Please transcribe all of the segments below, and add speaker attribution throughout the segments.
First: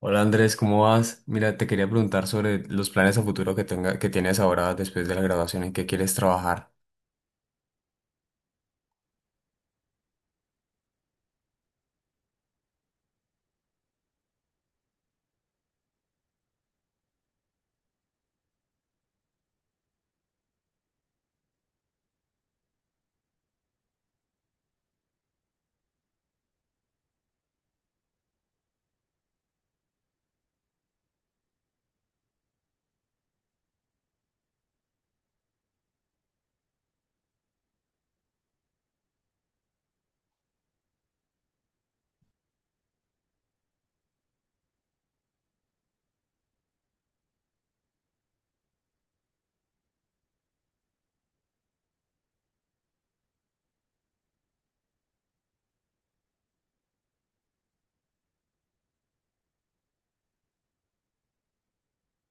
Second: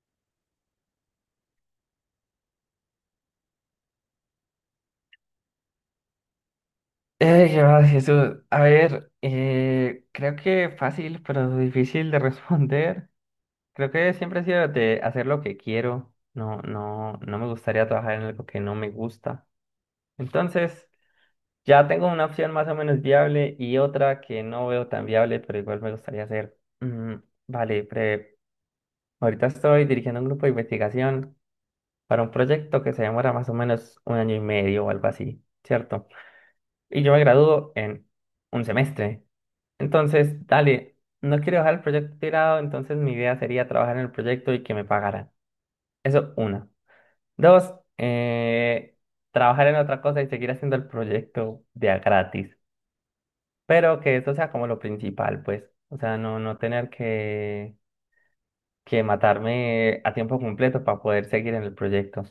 Speaker 1: Hola Andrés, ¿cómo vas? Mira, te quería preguntar sobre los planes a futuro que tienes ahora después de la graduación, en qué quieres trabajar.
Speaker 2: ¿Qué más, Jesús? A ver, creo que fácil, pero difícil de responder. Creo que siempre he sido de hacer lo que quiero. No, no, no me gustaría trabajar en algo que no me gusta. Entonces, ya tengo una opción más o menos viable y otra que no veo tan viable, pero igual me gustaría hacer. Mm, vale, ahorita estoy dirigiendo un grupo de investigación para un proyecto que se demora más o menos un año y medio o algo así, ¿cierto? Y yo me gradúo en un semestre. Entonces, dale, no quiero dejar el proyecto tirado, entonces mi idea sería trabajar en el proyecto y que me pagaran. Eso, una. Dos, trabajar en otra cosa y seguir haciendo el proyecto de a gratis. Pero que eso sea como lo principal, pues. O sea, no tener que matarme a tiempo completo para poder seguir en el proyecto.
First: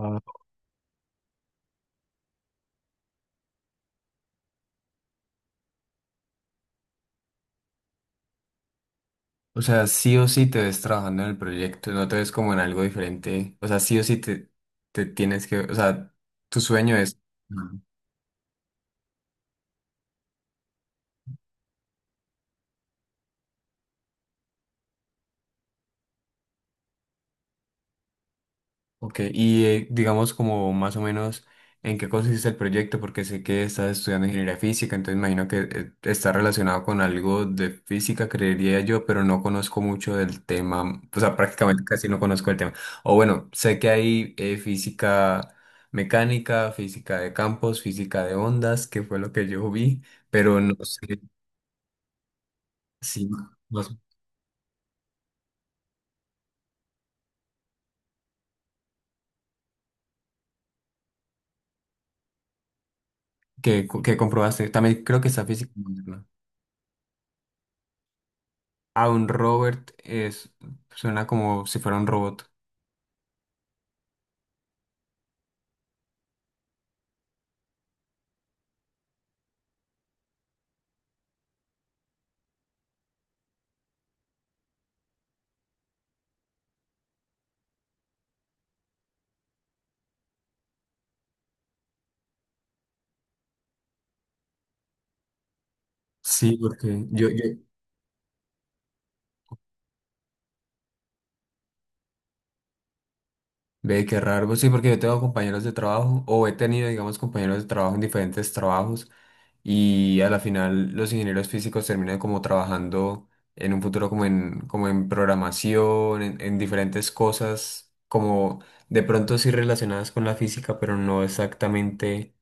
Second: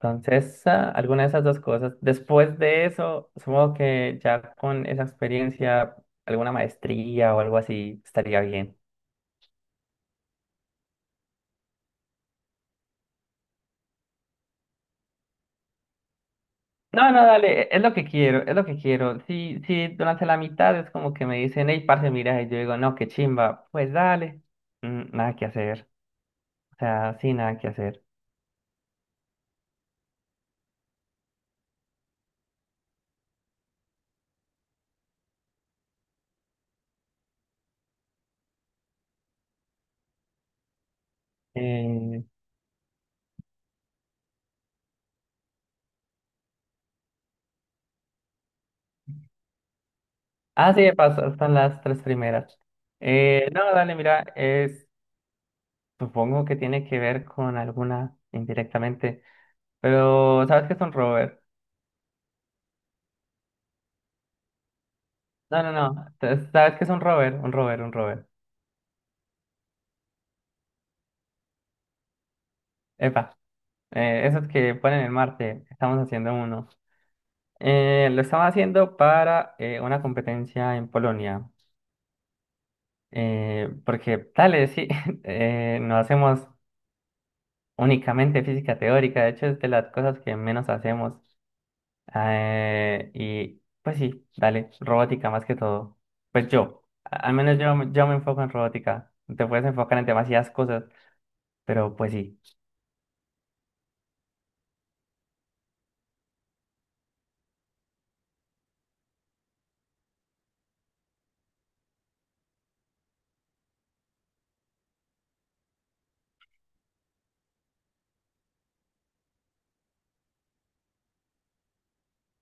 Speaker 2: Entonces, alguna de esas dos cosas. Después de eso, supongo que ya con esa experiencia, alguna maestría o algo así estaría bien.
Speaker 1: O sea, sí o sí te ves trabajando en el proyecto, no te ves como en algo diferente. O sea, te tienes que, o sea, tu sueño
Speaker 2: No,
Speaker 1: es...
Speaker 2: no, dale, es lo que quiero, es lo que quiero. Si durante la mitad es como que me dicen, hey, parce, mira, y yo digo, no, qué chimba, pues dale. Mm, nada que hacer, o sea, sí, nada que hacer.
Speaker 1: Ok, y digamos, como más o menos en qué consiste el proyecto, porque sé que estás estudiando ingeniería física, entonces imagino que está relacionado con algo de física, creería yo, pero no conozco mucho del tema, o sea, prácticamente casi no
Speaker 2: Eh,
Speaker 1: conozco el tema. O bueno, sé que hay física mecánica, física de campos, física de ondas, que fue lo que yo vi, pero no
Speaker 2: sí,
Speaker 1: sé
Speaker 2: pasó, están las tres primeras.
Speaker 1: si
Speaker 2: No,
Speaker 1: más,
Speaker 2: dale, mira, supongo que tiene que ver con alguna indirectamente, pero ¿sabes qué es un rover?
Speaker 1: que comprobaste. También creo que está
Speaker 2: No, no,
Speaker 1: física
Speaker 2: no,
Speaker 1: moderna.
Speaker 2: entonces, ¿sabes qué es un rover? Un rover.
Speaker 1: A un Robert es, suena como si fuera un robot.
Speaker 2: Epa, esos que ponen en Marte, estamos haciendo uno. Lo estaba haciendo para una competencia en Polonia, porque tal sí, no hacemos únicamente física teórica, de hecho es de las cosas que menos hacemos. Y pues sí, dale, robótica más que todo. Pues
Speaker 1: Sí,
Speaker 2: yo,
Speaker 1: porque
Speaker 2: al menos yo, yo me enfoco en robótica, te puedes enfocar en demasiadas cosas, pero pues sí.
Speaker 1: ve qué raro. Pues sí, porque yo tengo compañeros de trabajo, o he tenido, digamos, compañeros de trabajo en diferentes trabajos, y a la final los ingenieros físicos terminan como trabajando en un futuro como como en programación, en diferentes cosas, como de pronto sí relacionadas con la física, pero no exactamente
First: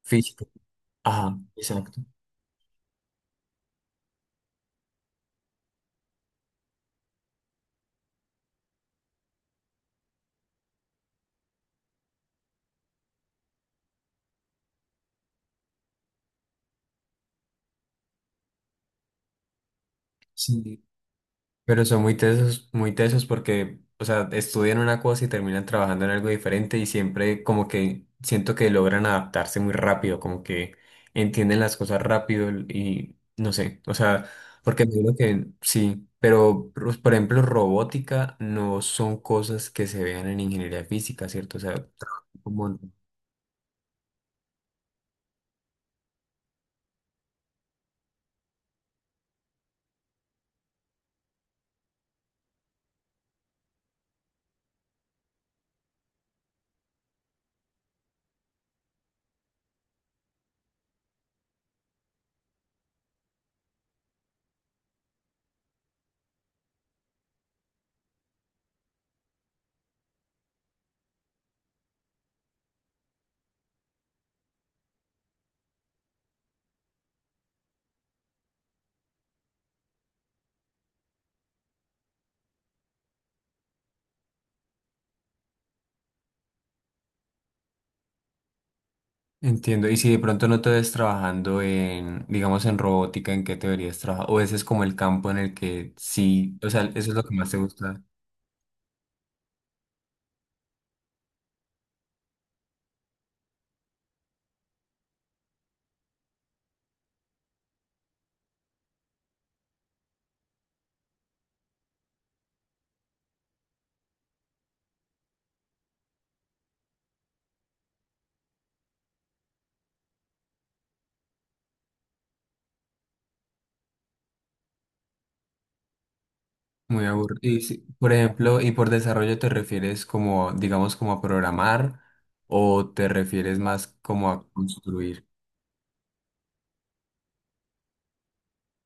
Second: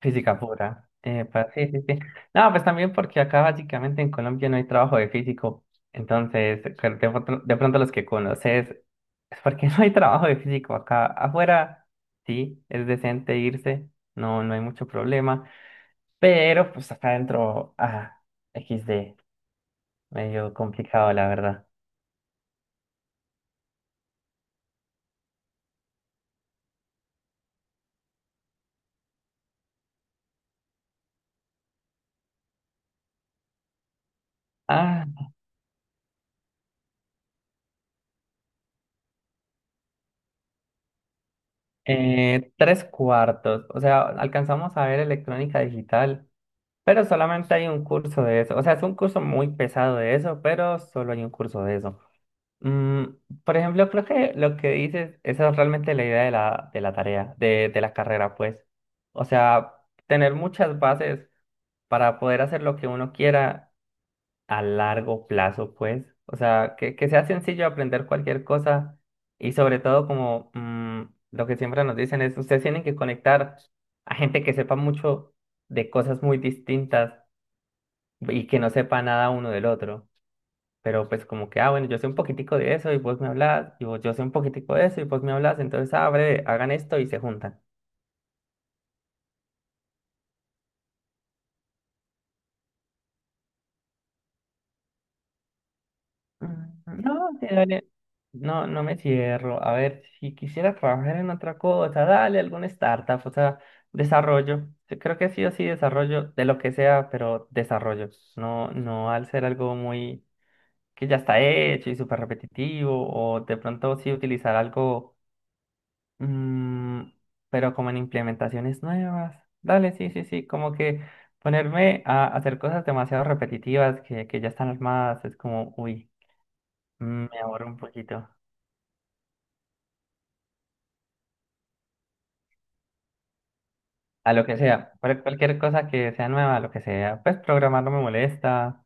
Speaker 2: Física
Speaker 1: física.
Speaker 2: pura.
Speaker 1: Ajá,
Speaker 2: Epa, sí, sí, sí.
Speaker 1: exacto.
Speaker 2: No, pues también porque acá básicamente en Colombia no hay trabajo de físico. Entonces, que de pronto los que conoces es porque no hay trabajo de físico acá. Afuera, sí, es decente irse, no, no hay mucho problema. Pero pues acá adentro, equis de, medio
Speaker 1: Sí,
Speaker 2: complicado, la verdad.
Speaker 1: pero son muy tesos porque, o sea, estudian una cosa y terminan trabajando en algo diferente y siempre como que siento que logran adaptarse muy rápido, como que entienden las cosas rápido y no sé, o sea, porque me
Speaker 2: Ah,
Speaker 1: digo que sí, pero pues, por ejemplo, robótica no son cosas que se vean en ingeniería física, ¿cierto? O sea, como
Speaker 2: tres cuartos. O sea, alcanzamos a ver electrónica digital. Pero solamente hay un curso de eso. O sea, es un curso muy pesado de eso, pero solo hay un curso de eso. Mm, por ejemplo, creo que lo que dices, esa es realmente la idea de de la tarea, de la carrera, pues. O sea, tener muchas bases para poder hacer lo que uno quiera a largo plazo, pues. O sea, que sea sencillo aprender cualquier cosa y sobre todo como lo que siempre nos dicen es, ustedes tienen que conectar a gente que sepa mucho de cosas muy distintas y que no sepa nada uno del otro. Pero pues como que, ah, bueno, yo sé un poquitico de eso y vos me hablas, y vos, yo sé un poquitico de eso y vos me hablas, entonces abre, hagan esto y se juntan.
Speaker 1: entiendo. Y si de pronto no te ves trabajando en, digamos, en robótica, ¿en qué te deberías trabajar? O ese es como el campo en el que
Speaker 2: Ujú.
Speaker 1: sí, o sea, eso es lo
Speaker 2: No,
Speaker 1: que
Speaker 2: sí,
Speaker 1: más te
Speaker 2: dale.
Speaker 1: gusta.
Speaker 2: No, no me cierro. A ver, si quisiera trabajar en otra cosa, dale alguna startup, o sea, desarrollo. Yo creo que sí o sí desarrollo de lo que sea, pero desarrollo. No, no al ser algo muy que ya está hecho y súper repetitivo, o de pronto sí utilizar algo. Mm, pero como en implementaciones nuevas. Dale, sí, sí, sí, como que ponerme a hacer cosas demasiado repetitivas que ya están armadas es como, uy,
Speaker 1: Muy
Speaker 2: me
Speaker 1: aburrido. Y
Speaker 2: aburro un
Speaker 1: si- por
Speaker 2: poquito.
Speaker 1: ejemplo, ¿y por desarrollo te refieres como, digamos, como a programar o te refieres más como
Speaker 2: A lo
Speaker 1: a
Speaker 2: que sea,
Speaker 1: construir?
Speaker 2: cualquier cosa que sea nueva, lo que sea. Pues programar no me molesta,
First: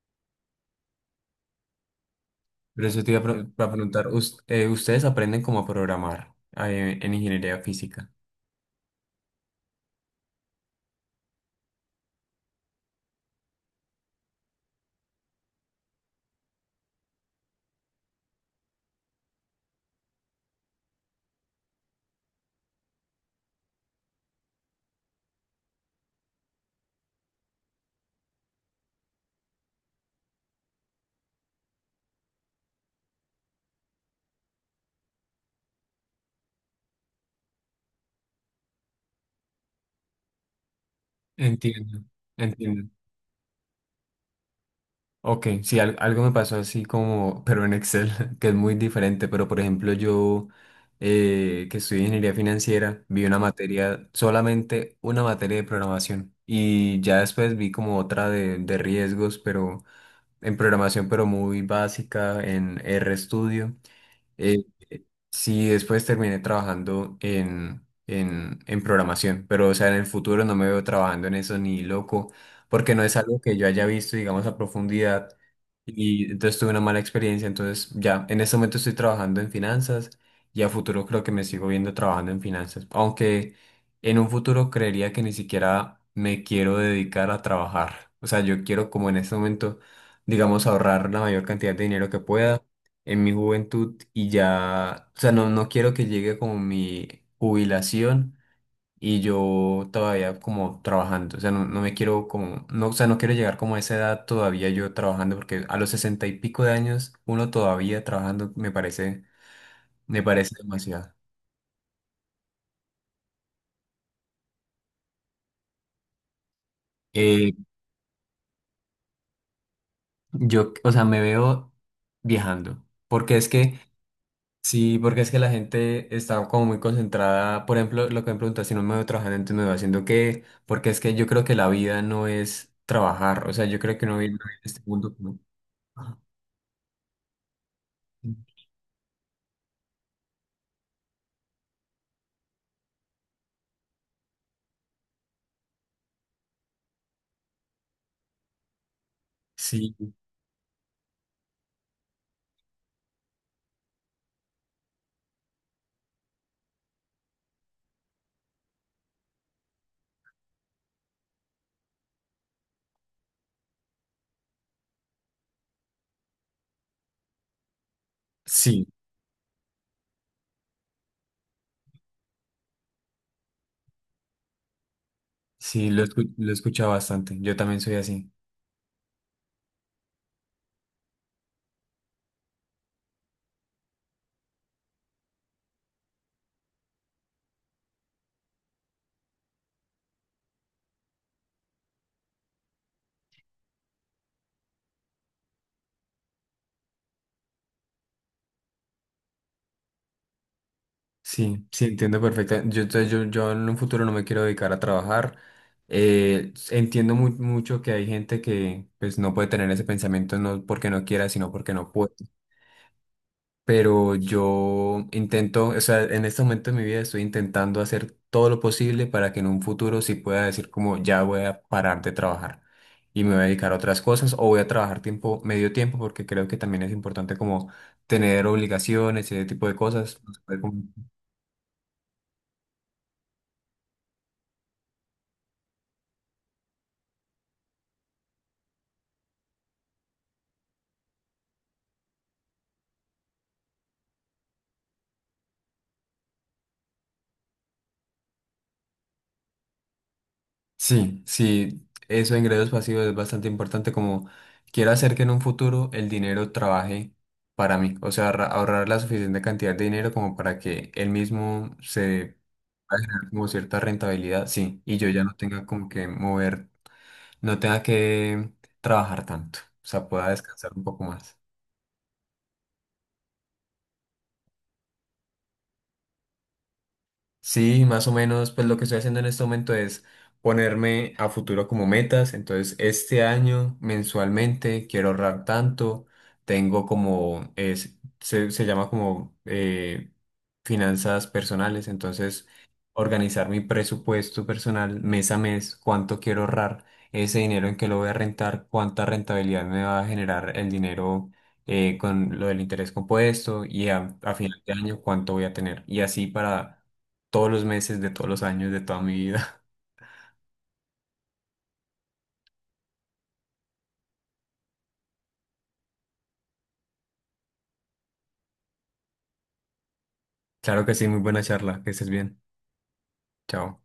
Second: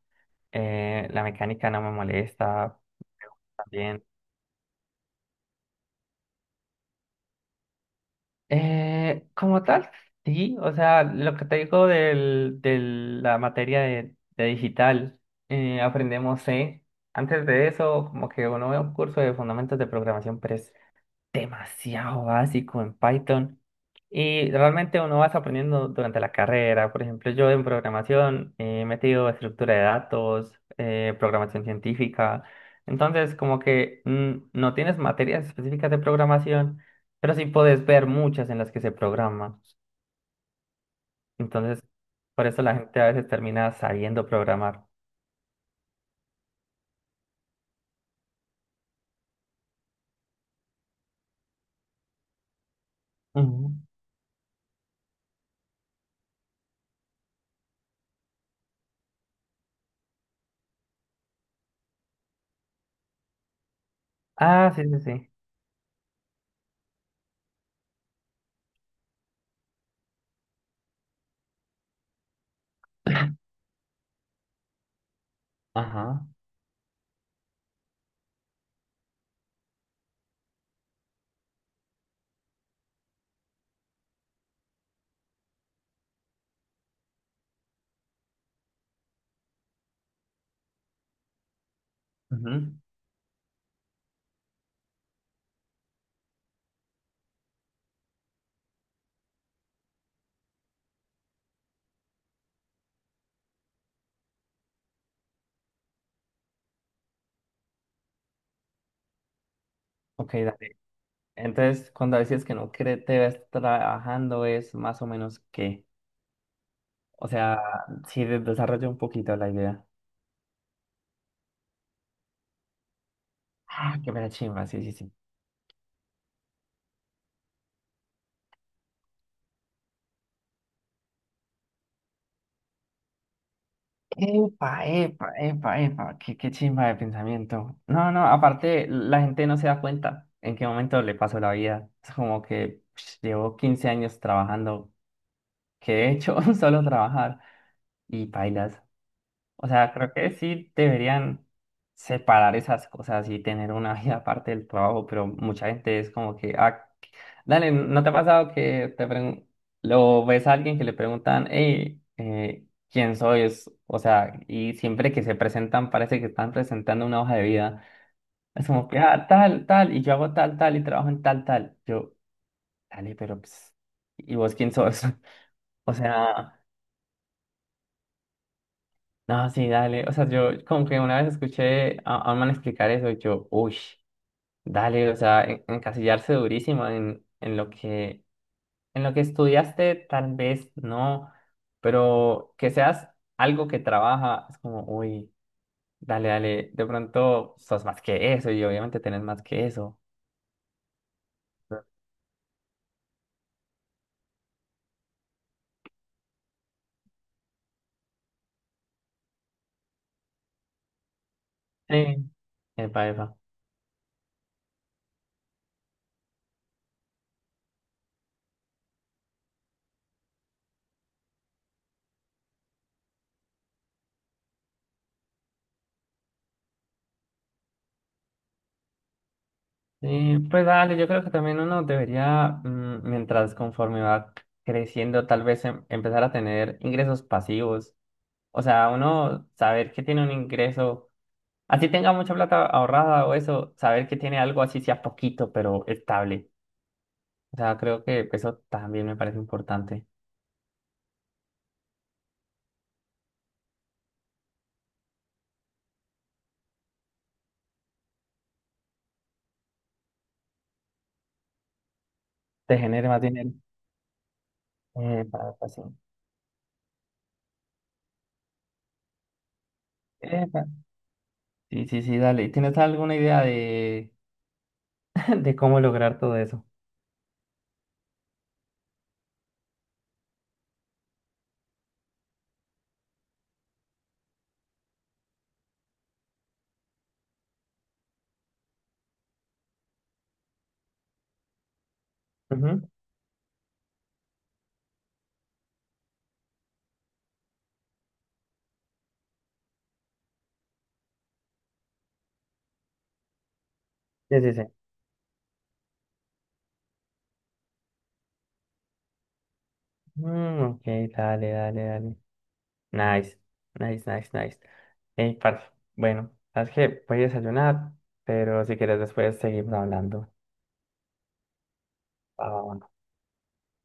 Speaker 2: la mecánica no me molesta,
Speaker 1: Pero eso te iba a, pre- para
Speaker 2: también.
Speaker 1: preguntar, ¿us- ustedes aprenden como a programar en ingeniería física?
Speaker 2: Como tal, sí, o sea, lo que te digo de la materia de digital, aprendemos C. Antes de eso, como que uno ve un curso de fundamentos de programación, pero es demasiado básico en Python y realmente uno vas aprendiendo durante la carrera. Por ejemplo, yo en programación he metido estructura de datos, programación científica. Entonces, como que no tienes materias específicas de programación, pero sí puedes ver muchas en las que se programa. Entonces,
Speaker 1: Entiendo,
Speaker 2: por eso la
Speaker 1: entiendo.
Speaker 2: gente a veces termina sabiendo programar.
Speaker 1: Ok, sí, al- algo me pasó así como, pero en Excel, que es muy diferente, pero por ejemplo yo, que estudié ingeniería financiera, vi una
Speaker 2: Ujú.
Speaker 1: materia, solamente una materia de programación y ya después vi como otra de riesgos, pero en programación, pero muy básica, en RStudio. Eh,
Speaker 2: Ah, sí, sí,
Speaker 1: eh,
Speaker 2: sí.
Speaker 1: sí, después terminé trabajando en programación, pero o sea, en el futuro no me veo trabajando en eso ni loco, porque no es algo que yo haya visto, digamos, a profundidad.
Speaker 2: Ajá.
Speaker 1: Y entonces tuve una mala experiencia, entonces ya en este momento estoy trabajando en finanzas y a futuro creo que me sigo viendo trabajando en finanzas, aunque en un futuro creería que ni siquiera me quiero dedicar a trabajar. O sea, yo quiero como en este momento, digamos, ahorrar la mayor cantidad de dinero que
Speaker 2: Ujú.
Speaker 1: pueda en mi juventud y ya, o sea, no, no quiero que llegue como mi jubilación y yo todavía como trabajando, o sea, no, no me quiero como, no, o sea, no quiero llegar como a esa edad todavía yo trabajando porque a los sesenta y pico de años uno todavía trabajando me
Speaker 2: Ok,
Speaker 1: parece
Speaker 2: dale.
Speaker 1: demasiado.
Speaker 2: Entonces, cuando decías que no te ves trabajando, es más o menos que, o
Speaker 1: Eh,
Speaker 2: sea, si desarrollo un poquito la idea.
Speaker 1: yo, o sea, me veo viajando porque es que
Speaker 2: Ah, qué mera chimba, sí, sí,
Speaker 1: sí,
Speaker 2: sí.
Speaker 1: porque es que la gente está como muy concentrada. Por ejemplo, lo que me preguntas, si no me veo trabajando, entonces me veo haciendo qué. Porque es que yo creo que la vida no es trabajar. O sea, yo creo que uno vive en este
Speaker 2: Epa,
Speaker 1: mundo
Speaker 2: epa,
Speaker 1: como...
Speaker 2: epa, epa,
Speaker 1: "Ah,
Speaker 2: qué chimba de pensamiento. No, no, aparte, la gente no se da cuenta en qué momento le pasó la vida. Es como que psh, llevo 15 años trabajando, que he hecho solo trabajar y bailas. O sea,
Speaker 1: sí,
Speaker 2: creo que sí deberían separar esas cosas y tener una vida aparte del trabajo, pero mucha gente es como que, ah, dale, ¿no te ha pasado que te lo ves a alguien que le preguntan, hey, ¿quién sois? O sea, y siempre que se presentan parece que están presentando una hoja de vida. Es
Speaker 1: sí,
Speaker 2: como que, ah, tal, tal, y yo hago tal, tal, y trabajo en tal, tal. Yo, dale, pero, pues, ¿y vos quién sos?
Speaker 1: sí,
Speaker 2: O
Speaker 1: lo, escu- lo he
Speaker 2: sea...
Speaker 1: escuchado bastante. Yo también soy así.
Speaker 2: No, sí, dale. O sea, yo como que una vez escuché a un man explicar eso y yo, uy, dale, o sea, encasillarse durísimo en lo que estudiaste, tal vez no, pero que seas algo que trabaja, es como, uy, dale, dale, de pronto sos más que eso y obviamente tenés más que eso.
Speaker 1: Sí, sí, entiendo perfectamente. Entonces, yo en un futuro no me quiero dedicar a trabajar. Entiendo mu- mucho que hay gente que pues no puede tener ese pensamiento no porque no quiera, sino porque no puede.
Speaker 2: Sí, epa, epa.
Speaker 1: Pero yo intento, o sea, en este momento de mi vida estoy intentando hacer todo lo posible para que en un futuro sí pueda decir como ya voy a parar de trabajar y me voy a dedicar a otras cosas o voy a trabajar tiempo, medio tiempo, porque creo que también es importante como tener obligaciones y ese tipo de cosas. No
Speaker 2: Sí,
Speaker 1: se puede
Speaker 2: pues
Speaker 1: como-
Speaker 2: dale, yo creo que también uno debería, mm, mientras conforme va creciendo, tal vez empezar a tener ingresos pasivos. O sea, uno saber que tiene un ingreso, así tenga mucha plata ahorrada o eso, saber que tiene algo así sea poquito, pero estable. O sea, creo que eso también me parece importante.
Speaker 1: Sí, sí, eso de ingresos pasivos es bastante importante como quiero hacer que en un futuro el dinero trabaje para mí, o sea, ahorra- ahorrar la suficiente cantidad de dinero como para que él mismo se
Speaker 2: Te
Speaker 1: a
Speaker 2: genere más
Speaker 1: generar como
Speaker 2: dinero.
Speaker 1: cierta rentabilidad, sí, y yo ya no
Speaker 2: Epa,
Speaker 1: tenga
Speaker 2: epa, sí.
Speaker 1: como que mover, no tenga que trabajar tanto, o sea, pueda
Speaker 2: Epa.
Speaker 1: descansar un poco más.
Speaker 2: Sí, sí, sí, dale. ¿Tienes alguna idea de, de cómo lograr todo eso?
Speaker 1: Sí, más o menos, pues lo que estoy haciendo en este momento es ponerme a futuro como metas. Entonces, este año mensualmente quiero ahorrar tanto. Tengo como, es, se llama como finanzas personales. Entonces,
Speaker 2: Ujú.
Speaker 1: organizar mi presupuesto personal mes a mes, cuánto quiero ahorrar, ese dinero en que lo voy a rentar, cuánta rentabilidad me va a generar el dinero con lo del interés compuesto y a
Speaker 2: Sí, sí,
Speaker 1: final
Speaker 2: sí.
Speaker 1: de año cuánto voy a tener. Y así para todos los meses, de todos los años, de toda mi vida.
Speaker 2: Mm, ok, dale, dale, dale. Nice, nice, nice, nice. Ey, parce, bueno, sabes que voy a desayunar, pero si quieres después seguimos hablando.
Speaker 1: Claro que sí, muy buena charla, que estés bien.
Speaker 2: Va, va, va.
Speaker 1: Chao.